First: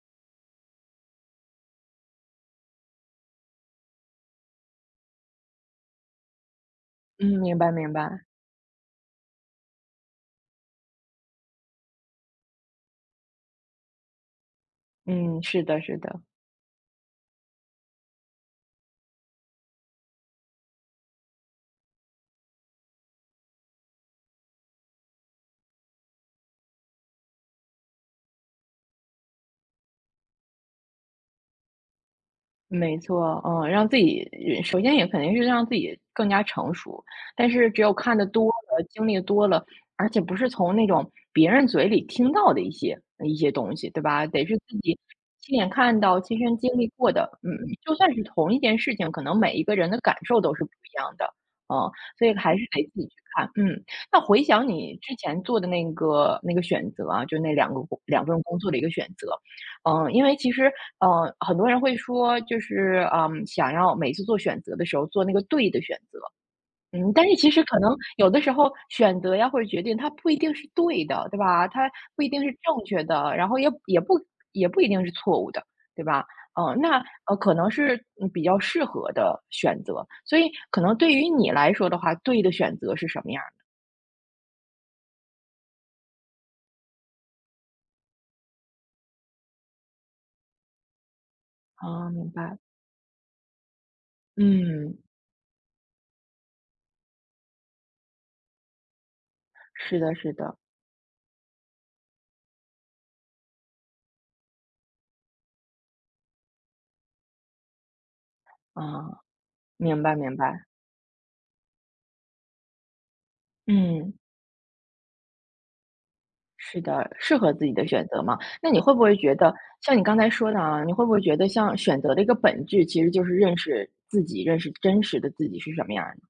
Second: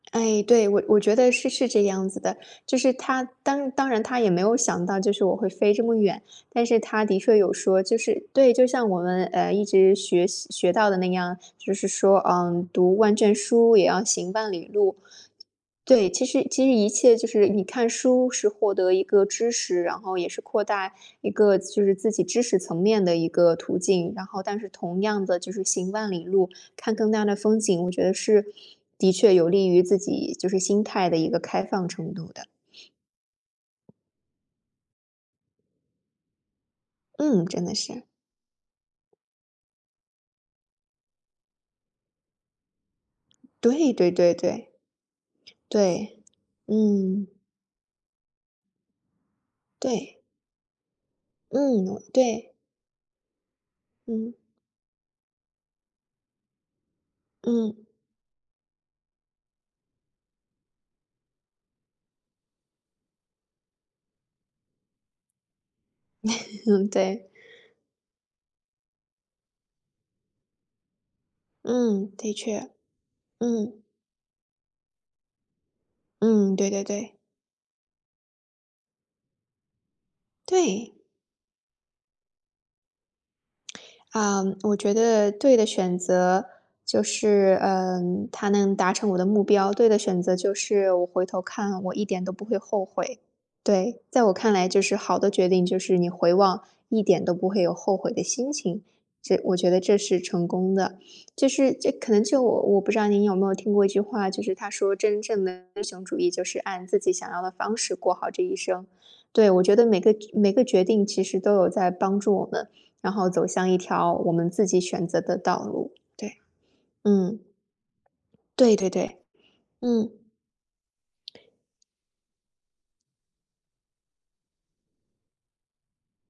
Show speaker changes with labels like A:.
A: 哎，对，我我觉得是是这样子的，就是他当当然他也没有想到就是我会飞这么远。但是他的确
B: 嗯，
A: 有
B: 明白
A: 说，
B: 明
A: 就
B: 白。
A: 是对，就像我们，呃，一直学习学到的那样，就是说，嗯，读万卷书也要行万里路。
B: 嗯，是的是
A: 对，
B: 的。
A: 其实其实一切就是，你看书是获得一个知识，然后也是扩大一个就是自己知识层面的一个途径。然后但是同样的就是行万里路，看更大的风景，我觉得是的确有利于自己就是心态的一个开放程度的。
B: 没错，啊，让自己首先也肯定是让自己更加成熟。
A: 嗯，
B: 但
A: 真
B: 是
A: 的
B: 只有
A: 是。
B: 看得多了，经历多了，而且不是从那种别人嘴里听到的一些一些东西，
A: 对
B: 对
A: 对
B: 吧？
A: 对
B: 得是
A: 对。
B: 自己亲眼看到，
A: 对，
B: 亲身经历过
A: 嗯。
B: 的，嗯，就算是同一件事情，可能每一个人的感
A: 对。
B: 受都是不一样的，嗯。
A: 嗯，
B: 所以
A: 对。
B: 还是得自己去看，嗯。那
A: 嗯。
B: 回想你之前做的那个那个选择啊，就那2个，
A: 嗯。
B: 2份工作的一个选择。嗯，因为其实，呃，很多人会说就是，嗯，想要每次做选择的时候做那个对的选择。嗯，但
A: 对。
B: 是其实可能有的时候选择呀或者决定它不一定是对的，对吧？它
A: 嗯，
B: 不一
A: 的
B: 定是
A: 确，
B: 正确的，然后也
A: 嗯。
B: 也不也不一定是错误的，对吧？
A: 嗯，对
B: 嗯，
A: 对
B: 那
A: 对。
B: 可能是，嗯，比较适合的选择。所以可能
A: 对。
B: 对于你来说的话，对的选择是什么样儿？
A: 啊，我觉得对的选择就是，嗯，它能达成我的目标。对的选择就是我回头看我一
B: 哦，
A: 点
B: 明
A: 都不会
B: 白。
A: 后悔。对，在我看来就是
B: 嗯。
A: 好的决定，就是你回望一点都不会有后悔的心情。这我觉得这
B: 是的
A: 是
B: 是
A: 成
B: 的。
A: 功的，这是这可能就我我不知道您有没有听过一句话，就是它说真正的英雄主义就是按自己想要的方式过好这一生。
B: 嗯，
A: 对，我觉得每
B: 明
A: 个
B: 白明
A: 每个
B: 白。
A: 决定其实都有在帮助我们，然后走向一条
B: 嗯。
A: 我们自己选择的道路，对。
B: 是的，适
A: 嗯。
B: 合自己的选择嘛。那
A: 对
B: 你
A: 对
B: 会不会
A: 对，
B: 觉得像你
A: 嗯。
B: 刚才说的啊，你会不会觉得像选择的一个本质，其实就是认识自己，认识真实的自己是什么样儿？